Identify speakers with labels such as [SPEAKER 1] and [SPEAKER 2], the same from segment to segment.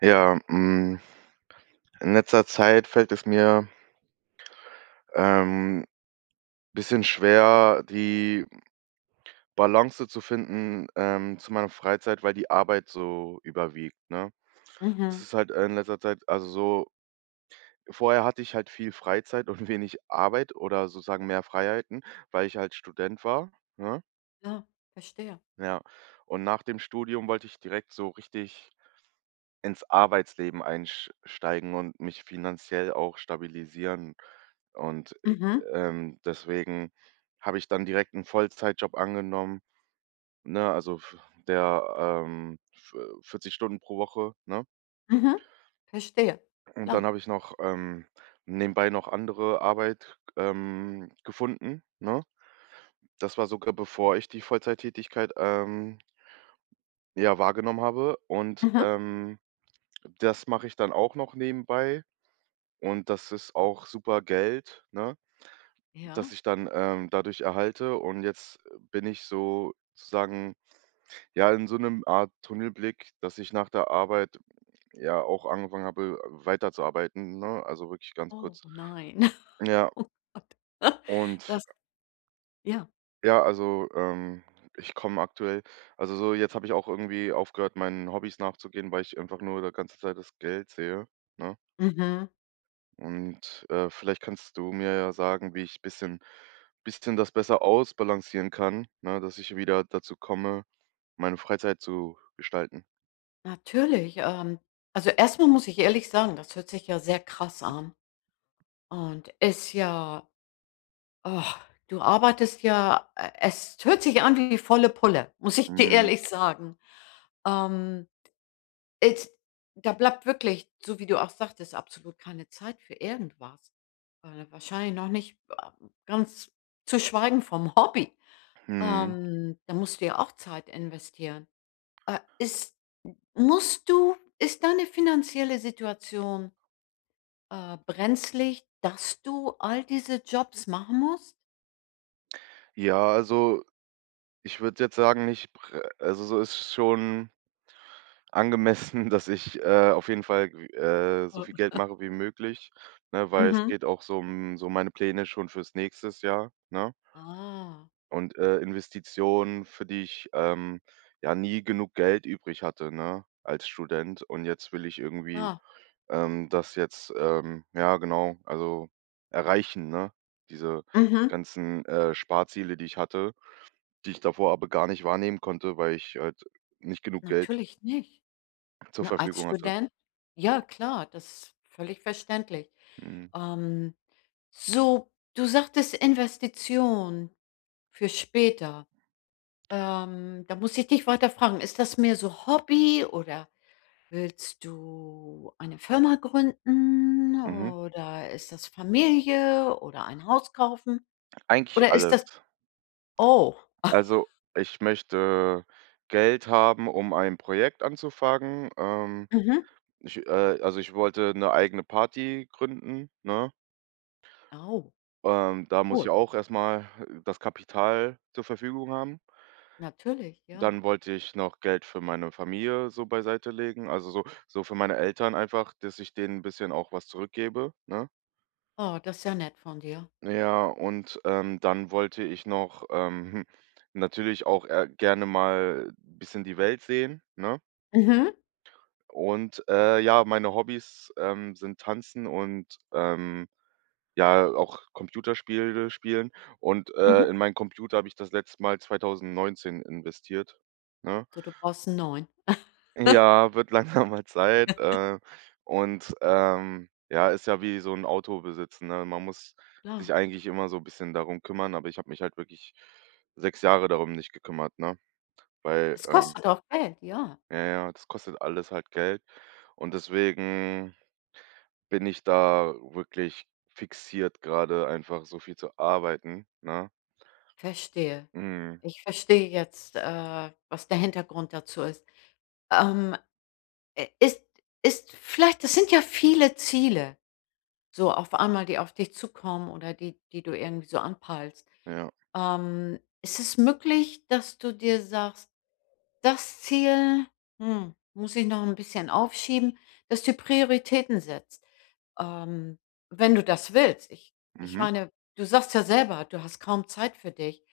[SPEAKER 1] Ja, hm, in letzter Zeit fällt es mir, ähm, bisschen schwer, die Balance zu finden, zu meiner Freizeit, weil die Arbeit so überwiegt, ne? Es
[SPEAKER 2] Mhm.
[SPEAKER 1] ist halt in letzter Zeit also so vorher hatte ich halt viel Freizeit und wenig Arbeit oder sozusagen mehr Freiheiten, weil ich halt Student war, ne?
[SPEAKER 2] Ja, verstehe.
[SPEAKER 1] Ja. Und nach dem Studium wollte ich direkt so richtig ins Arbeitsleben einsteigen und mich finanziell auch stabilisieren und
[SPEAKER 2] Mhm.
[SPEAKER 1] Deswegen habe ich dann direkt einen Vollzeitjob angenommen, ne, also v der, v 40 Stunden pro Woche, ne?
[SPEAKER 2] Mhm. Verstehe,
[SPEAKER 1] Und dann
[SPEAKER 2] klar.
[SPEAKER 1] habe ich noch, nebenbei noch andere Arbeit, gefunden, ne? Das war sogar bevor ich die Vollzeittätigkeit, ja, wahrgenommen habe und,
[SPEAKER 2] Mhm.
[SPEAKER 1] das mache ich dann auch noch nebenbei und das ist auch super Geld, ne, das
[SPEAKER 2] Ja.
[SPEAKER 1] ich dann, dadurch erhalte und jetzt bin ich so sozusagen ja, in so einem Art Tunnelblick, dass ich nach der Arbeit ja auch angefangen habe, weiterzuarbeiten, ne? Also, wirklich ganz
[SPEAKER 2] Oh
[SPEAKER 1] kurz.
[SPEAKER 2] nein.
[SPEAKER 1] Ja,
[SPEAKER 2] Oh Gott.
[SPEAKER 1] und
[SPEAKER 2] Das ja.
[SPEAKER 1] ja, also, ich komme aktuell also, so jetzt habe ich auch irgendwie aufgehört, meinen Hobbys nachzugehen, weil ich einfach nur die ganze Zeit das Geld sehe, ne?
[SPEAKER 2] Mhm.
[SPEAKER 1] Und, vielleicht kannst du mir ja sagen, wie ich bisschen das besser ausbalancieren kann, ne, dass ich wieder dazu komme, meine Freizeit zu gestalten.
[SPEAKER 2] Natürlich, also erstmal muss ich ehrlich sagen, das hört sich ja sehr krass an und oh, du arbeitest ja e es hört sich an wie volle Pulle, muss ich dir
[SPEAKER 1] Mhm,
[SPEAKER 2] ehrlich sagen. Ähm, es da bleibt wirklich, so wie du auch sagtest, absolut keine Zeit für irgendwas. Wahrscheinlich noch nicht a ganz zu schweigen vom Hobby.
[SPEAKER 1] mhm.
[SPEAKER 2] Da musst du ja auch Zeit investieren. Ist musst du ist deine finanzielle Situation, brenzlig, dass du all diese Jobs machen musst?
[SPEAKER 1] Ja, also ich würde jetzt sagen, nicht prä also, so ist schon angemessen, dass ich, auf jeden Fall, so viel Geld
[SPEAKER 2] Mhm.
[SPEAKER 1] mache wie möglich, ne, weil es
[SPEAKER 2] Mhm.
[SPEAKER 1] geht auch so um so meine Pläne schon fürs nächstes Jahr, ne?
[SPEAKER 2] Ah,
[SPEAKER 1] Und, Investitionen, für die ich, ja, nie genug Geld übrig hatte, ne, als Student. Und jetzt will ich irgendwie,
[SPEAKER 2] ja.
[SPEAKER 1] das jetzt, ja genau, also erreichen, ne, diese
[SPEAKER 2] Mhm.
[SPEAKER 1] ganzen, Sparziele, die ich hatte. Die ich davor aber gar nicht wahrnehmen konnte, weil ich halt nicht genug Geld
[SPEAKER 2] Natürlich nicht.
[SPEAKER 1] zur
[SPEAKER 2] Ne, als
[SPEAKER 1] Verfügung hatte.
[SPEAKER 2] Student, ja klar, das ist völlig verständlich.
[SPEAKER 1] Mhm.
[SPEAKER 2] Ähm So, du sagtest Investition für später. Da muss ich dich weiter fragen, ist das mehr so Hobby oder willst du eine Firma gründen
[SPEAKER 1] Mhm.
[SPEAKER 2] oder ist das Familie oder ein Haus kaufen?
[SPEAKER 1] Eigentlich
[SPEAKER 2] Oder ist
[SPEAKER 1] alles.
[SPEAKER 2] das oh.
[SPEAKER 1] Also, ich möchte Geld haben, um ein Projekt anzufangen.
[SPEAKER 2] Mhm.
[SPEAKER 1] Ich also, ich wollte eine eigene Party gründen, ne?
[SPEAKER 2] Oh,
[SPEAKER 1] Da muss ich
[SPEAKER 2] cool.
[SPEAKER 1] auch erstmal das Kapital zur Verfügung haben.
[SPEAKER 2] Natürlich, ja.
[SPEAKER 1] Dann wollte ich noch Geld für meine Familie so beiseite legen. Also, so für meine Eltern einfach, dass ich denen ein bisschen auch was zurückgebe, ne?
[SPEAKER 2] Oh, das ist ja nett von dir.
[SPEAKER 1] Ja, und, dann wollte ich noch, natürlich auch, gerne mal ein bisschen die Welt sehen, ne?
[SPEAKER 2] Mhm,
[SPEAKER 1] Und, ja, meine Hobbys, sind Tanzen und, ja, auch Computerspiele spielen. Und,
[SPEAKER 2] mhm.
[SPEAKER 1] in meinen Computer habe ich das letzte Mal 2019 investiert, ne?
[SPEAKER 2] So, du brauchst 'n neuen.
[SPEAKER 1] Ja, wird langsam mal Zeit, und, ja, ist ja wie so 'n Auto besitzen, ne? Man muss
[SPEAKER 2] Klar.
[SPEAKER 1] sich eigentlich immer so 'n bisschen darum kümmern, aber ich habe mich halt wirklich 6 Jahre darum nicht gekümmert, ne? Weil,
[SPEAKER 2] Es kostet auch Geld, ja.
[SPEAKER 1] ja, das kostet alles halt Geld und deswegen bin ich da wirklich fixiert grade einfach so viel zu arbeiten, ne?
[SPEAKER 2] Verstehe.
[SPEAKER 1] Mhm,
[SPEAKER 2] Ich verstehe jetzt, was der Hintergrund dazu ist. Ähm, äh, ist ist vielleicht, das sind ja viele Ziele, so auf einmal, die auf dich zukommen oder die du irgendwie so anpeilst.
[SPEAKER 1] ja.
[SPEAKER 2] Ist es möglich, dass du dir sagst: „Das Ziel, muss ich noch ein bisschen aufschieben“, dass du Prioritäten setzt? Ähm, Wenn du das willst. Ich
[SPEAKER 1] Mhm,
[SPEAKER 2] meine, du sagst ja selber, du hast kaum Zeit für dich.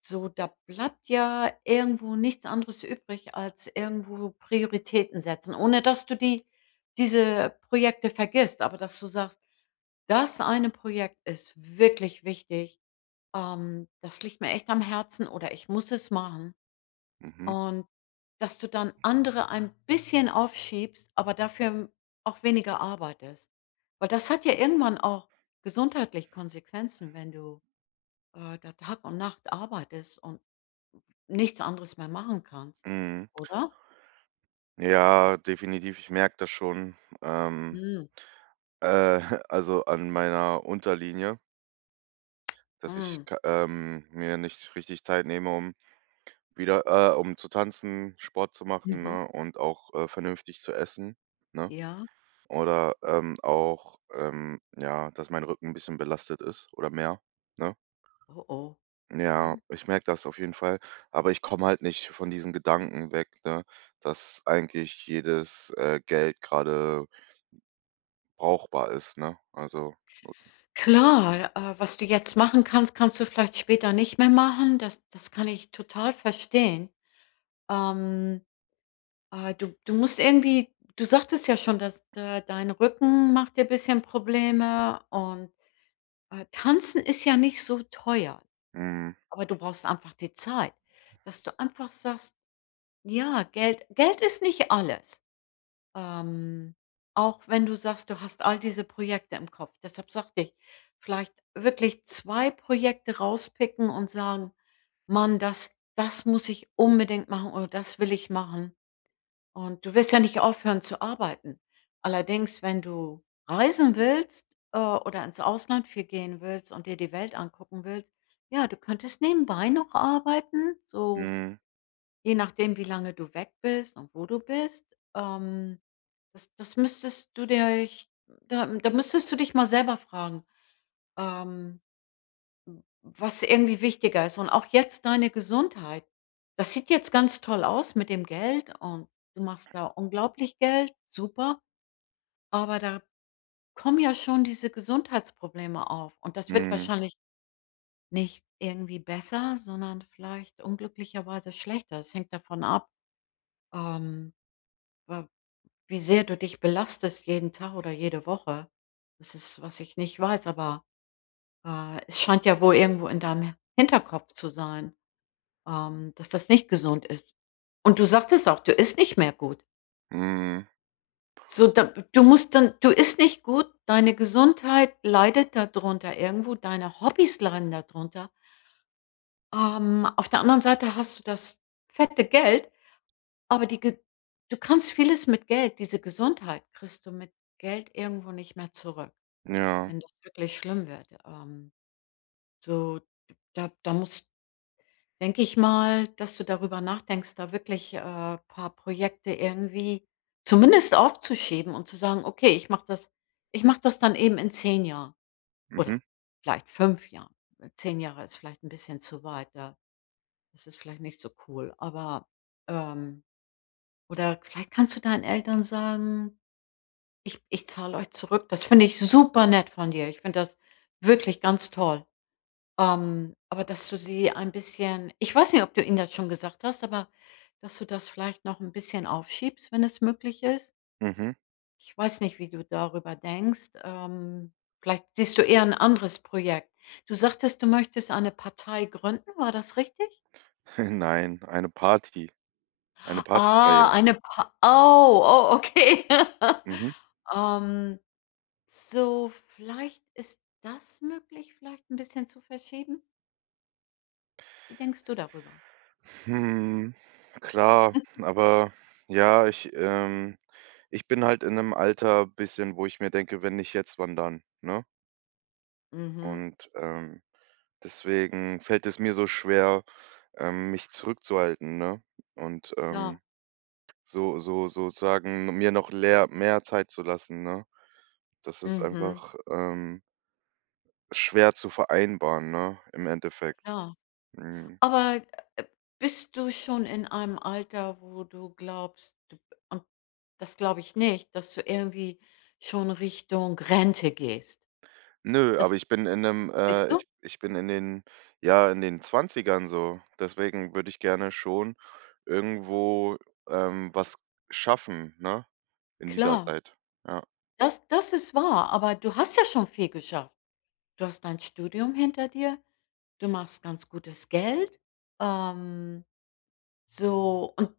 [SPEAKER 2] So, da bleibt ja irgendwo nichts anderes übrig, als irgendwo Prioritäten setzen, ohne dass du diese Projekte vergisst, aber dass du sagst: „Das eine Projekt ist wirklich wichtig. Das liegt mir echt am Herzen oder ich muss es machen.“
[SPEAKER 1] mhm,
[SPEAKER 2] Und dass du dann andere ein bisschen aufschiebst, aber dafür auch weniger arbeitest. Weil das hat ja irgendwann auch gesundheitlich Konsequenzen, wenn du, da Tag und Nacht arbeitest und nichts anderes mehr machen kannst,
[SPEAKER 1] mhm.
[SPEAKER 2] oder?
[SPEAKER 1] Ja, definitiv, ich merke das schon, ähm
[SPEAKER 2] Mhm.
[SPEAKER 1] äh, also an meiner Unterlinie, dass ich
[SPEAKER 2] Mhm.
[SPEAKER 1] k mir nicht richtig Zeit nehme, um wieder um zu tanzen, Sport zu machen,
[SPEAKER 2] Mhm.
[SPEAKER 1] ne, und auch, vernünftig zu essen, ne?
[SPEAKER 2] Ja.
[SPEAKER 1] Oder, auch, ja, dass mein Rücken ein bisschen belastet ist oder mehr, ne?
[SPEAKER 2] Oh, oh.
[SPEAKER 1] Ja,
[SPEAKER 2] Ja.
[SPEAKER 1] ich merke das auf jeden Fall, aber ich komme halt nicht von diesen Gedanken weg, ne, dass eigentlich jedes, Geld gerade brauchbar ist, ne? Also,
[SPEAKER 2] Klar, was du jetzt machen kannst, kannst du vielleicht später nicht mehr machen. Das kann ich total verstehen. Ähm du musst irgendwie, du sagtest ja schon, dass de dein Rücken macht dir ein bisschen Probleme, und Tanzen ist ja nicht so teuer,
[SPEAKER 1] mhm,
[SPEAKER 2] aber du brauchst einfach die Zeit, dass du einfach sagst: „Ja, Geld ist nicht alles.“ Ähm, auch wenn du sagst, du hast all diese Projekte im Kopf. Deshalb sagte ich, vielleicht wirklich 2 Projekte rauspicken und sagen: „Mann, das muss ich unbedingt machen oder das will ich machen.“ Und du wirst ja nicht aufhören zu arbeiten. Allerdings, wenn du reisen willst, oder ins Ausland viel gehen willst und dir die Welt angucken willst, ja, du könntest nebenbei noch arbeiten, so
[SPEAKER 1] mhm,
[SPEAKER 2] je nachdem, wie lange du weg bist und wo du bist. Ähm, das müsstest du dich da müsstest du dich mal selber fragen, ähm, was irgendwie wichtiger ist. Und auch jetzt deine Gesundheit. Das sieht jetzt ganz toll aus mit dem Geld und du machst da unglaublich Geld, super. Aber da kommen ja schon diese Gesundheitsprobleme auf und das wird
[SPEAKER 1] mhm,
[SPEAKER 2] wahrscheinlich nicht irgendwie besser, sondern vielleicht unglücklicherweise schlechter. Es hängt davon ab, ähm, wa wie sehr du dich belastest jeden Tag oder jede Woche. Das ist, was ich nicht weiß, aber, es scheint ja wohl irgendwo in deinem Hinterkopf zu sein, dass das nicht gesund ist. Und du sagtest auch, du isst nicht mehr gut.
[SPEAKER 1] mhm.
[SPEAKER 2] So, da du musst dann, du isst nicht gut, deine Gesundheit leidet darunter irgendwo, deine Hobbys leiden darunter. Auf der anderen Seite hast du das fette Geld, aber die Ge du kannst vieles mit Geld, diese Gesundheit kriegst du mit Geld irgendwo nicht mehr zurück,
[SPEAKER 1] Ja.
[SPEAKER 2] wenn das wirklich schlimm wird. So, da da musst denke ich mal, dass du darüber nachdenkst, da wirklich, paar Projekte irgendwie zumindest aufzuschieben und zu sagen: „Okay, ich mache das dann eben in 10 Jahren
[SPEAKER 1] Mhm.
[SPEAKER 2] oder vielleicht 5 Jahren.“ 10 Jahre ist vielleicht ein bisschen zu weit, da, das ist vielleicht nicht so cool, aber, ähm oder vielleicht kannst du deinen Eltern sagen: „Ich zahle euch zurück.“ Das finde ich super nett von dir. Ich finde das wirklich ganz toll. Aber dass du sie ein bisschen, ich weiß nicht, ob du ihnen das schon gesagt hast, aber dass du das vielleicht noch ein bisschen aufschiebst, wenn es möglich ist.
[SPEAKER 1] Mhm.
[SPEAKER 2] Ich weiß nicht, wie du darüber denkst. Vielleicht siehst du eher ein anderes Projekt. Du sagtest, du möchtest eine Partei gründen, war das richtig?
[SPEAKER 1] Nein, eine Party, eine
[SPEAKER 2] Ah,
[SPEAKER 1] Partyreihe.
[SPEAKER 2] eine Pa oh, oh, okay.
[SPEAKER 1] Mhm.
[SPEAKER 2] Ähm, so, vielleicht ist das möglich, vielleicht ein bisschen zu verschieben? Wie denkst du darüber?
[SPEAKER 1] Hm, klar, aber ja, ich, ich bin halt in einem Alter bisschen, wo ich mir denke: „Wenn nicht jetzt, wann dann?“, ne?
[SPEAKER 2] Mhm,
[SPEAKER 1] Und, deswegen fällt es mir so schwer, mich zurückzuhalten, ne? Und,
[SPEAKER 2] klar.
[SPEAKER 1] so sozusagen mir noch leer mehr Zeit zu lassen, ne? Das ist
[SPEAKER 2] Mhm.
[SPEAKER 1] einfach, schwer zu vereinbaren, ne, im Endeffekt.
[SPEAKER 2] Ja,
[SPEAKER 1] Mhm.
[SPEAKER 2] aber, äh, bist du schon in einem Alter, wo du glaubst, du, und das glaube ich nicht, dass du irgendwie schon Richtung Rente gehst.
[SPEAKER 1] Nö, aber
[SPEAKER 2] Das
[SPEAKER 1] ich bin in 'nem
[SPEAKER 2] bist du?
[SPEAKER 1] ich bin in den ja, in den Zwanzigern so. Deswegen würde ich gerne schon irgendwo, was schaffen, ne, in dieser
[SPEAKER 2] Klar,
[SPEAKER 1] Zeit. Ja.
[SPEAKER 2] das ist wahr, aber du hast ja schon viel geschafft. Du hast dein Studium hinter dir, du machst ganz gutes Geld, ähm und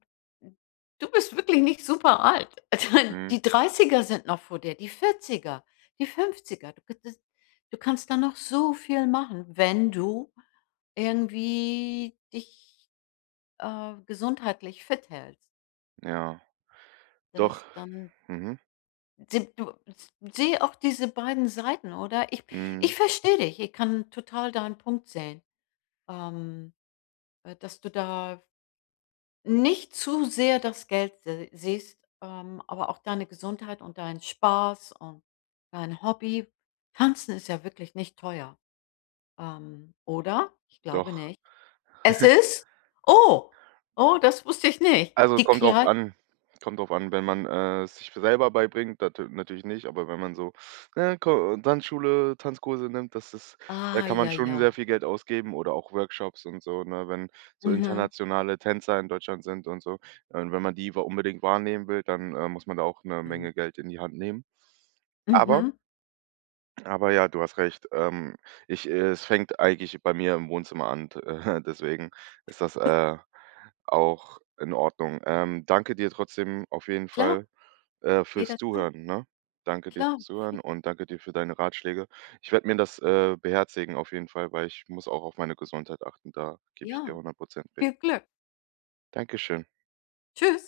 [SPEAKER 2] du bist wirklich nicht super alt.
[SPEAKER 1] Mhm.
[SPEAKER 2] Die Dreißiger sind noch vor dir, die Vierziger, die Fünfziger. Du kannst da noch so viel machen, wenn du irgendwie dich, gesundheitlich fit hältst.
[SPEAKER 1] Ja. Doch.
[SPEAKER 2] Das dann
[SPEAKER 1] Mhm.
[SPEAKER 2] se du s sehe auch diese beiden Seiten, oder? Ich
[SPEAKER 1] Mhm.
[SPEAKER 2] ich verstehe dich. Ich kann total deinen Punkt sehen, ähm, dass du da nicht zu sehr das Geld se siehst, aber auch deine Gesundheit und deinen Spaß und dein Hobby. Tanzen ist ja wirklich nicht teuer, oder? Ich glaube
[SPEAKER 1] Doch.
[SPEAKER 2] nicht. Es ist? Oh, oh, das wusste ich nicht.
[SPEAKER 1] Also,
[SPEAKER 2] Die
[SPEAKER 1] kommt drauf
[SPEAKER 2] Klei
[SPEAKER 1] an. Kommt drauf an, wenn man, es sich selber beibringt, natürlich nicht, aber wenn man so, ne, Ko Tanzschule, Tanzkurse nimmt, das ist da
[SPEAKER 2] ah,
[SPEAKER 1] kann man
[SPEAKER 2] ja,
[SPEAKER 1] schon
[SPEAKER 2] ja.
[SPEAKER 1] sehr viel Geld ausgeben oder auch Workshops und so, ne, wenn so
[SPEAKER 2] Mhm.
[SPEAKER 1] internationale Tänzer in Deutschland sind und so. Und wenn man die wa unbedingt wahrnehmen will, dann, muss man da auch 'ne
[SPEAKER 2] Mhm.
[SPEAKER 1] Menge Geld in die Hand nehmen. Aber
[SPEAKER 2] Mhm.
[SPEAKER 1] aber ja, du hast recht. Ich es fängt eigentlich bei mir im Wohnzimmer an, t deswegen ist das, auch in Ordnung. Danke dir trotzdem auf jeden
[SPEAKER 2] Klar,
[SPEAKER 1] Fall, fürs
[SPEAKER 2] jederzeit.
[SPEAKER 1] Zuhören, ne? Danke dir
[SPEAKER 2] Klar,
[SPEAKER 1] fürs Zuhören
[SPEAKER 2] vi
[SPEAKER 1] und danke dir für deine Ratschläge. Ich werde mir das, beherzigen auf jeden Fall, weil ich muss auch auf meine Gesundheit achten. Da gebe ich dir
[SPEAKER 2] ja.
[SPEAKER 1] 100% recht.
[SPEAKER 2] Viel Glück.
[SPEAKER 1] Dankeschön.
[SPEAKER 2] Tschüss.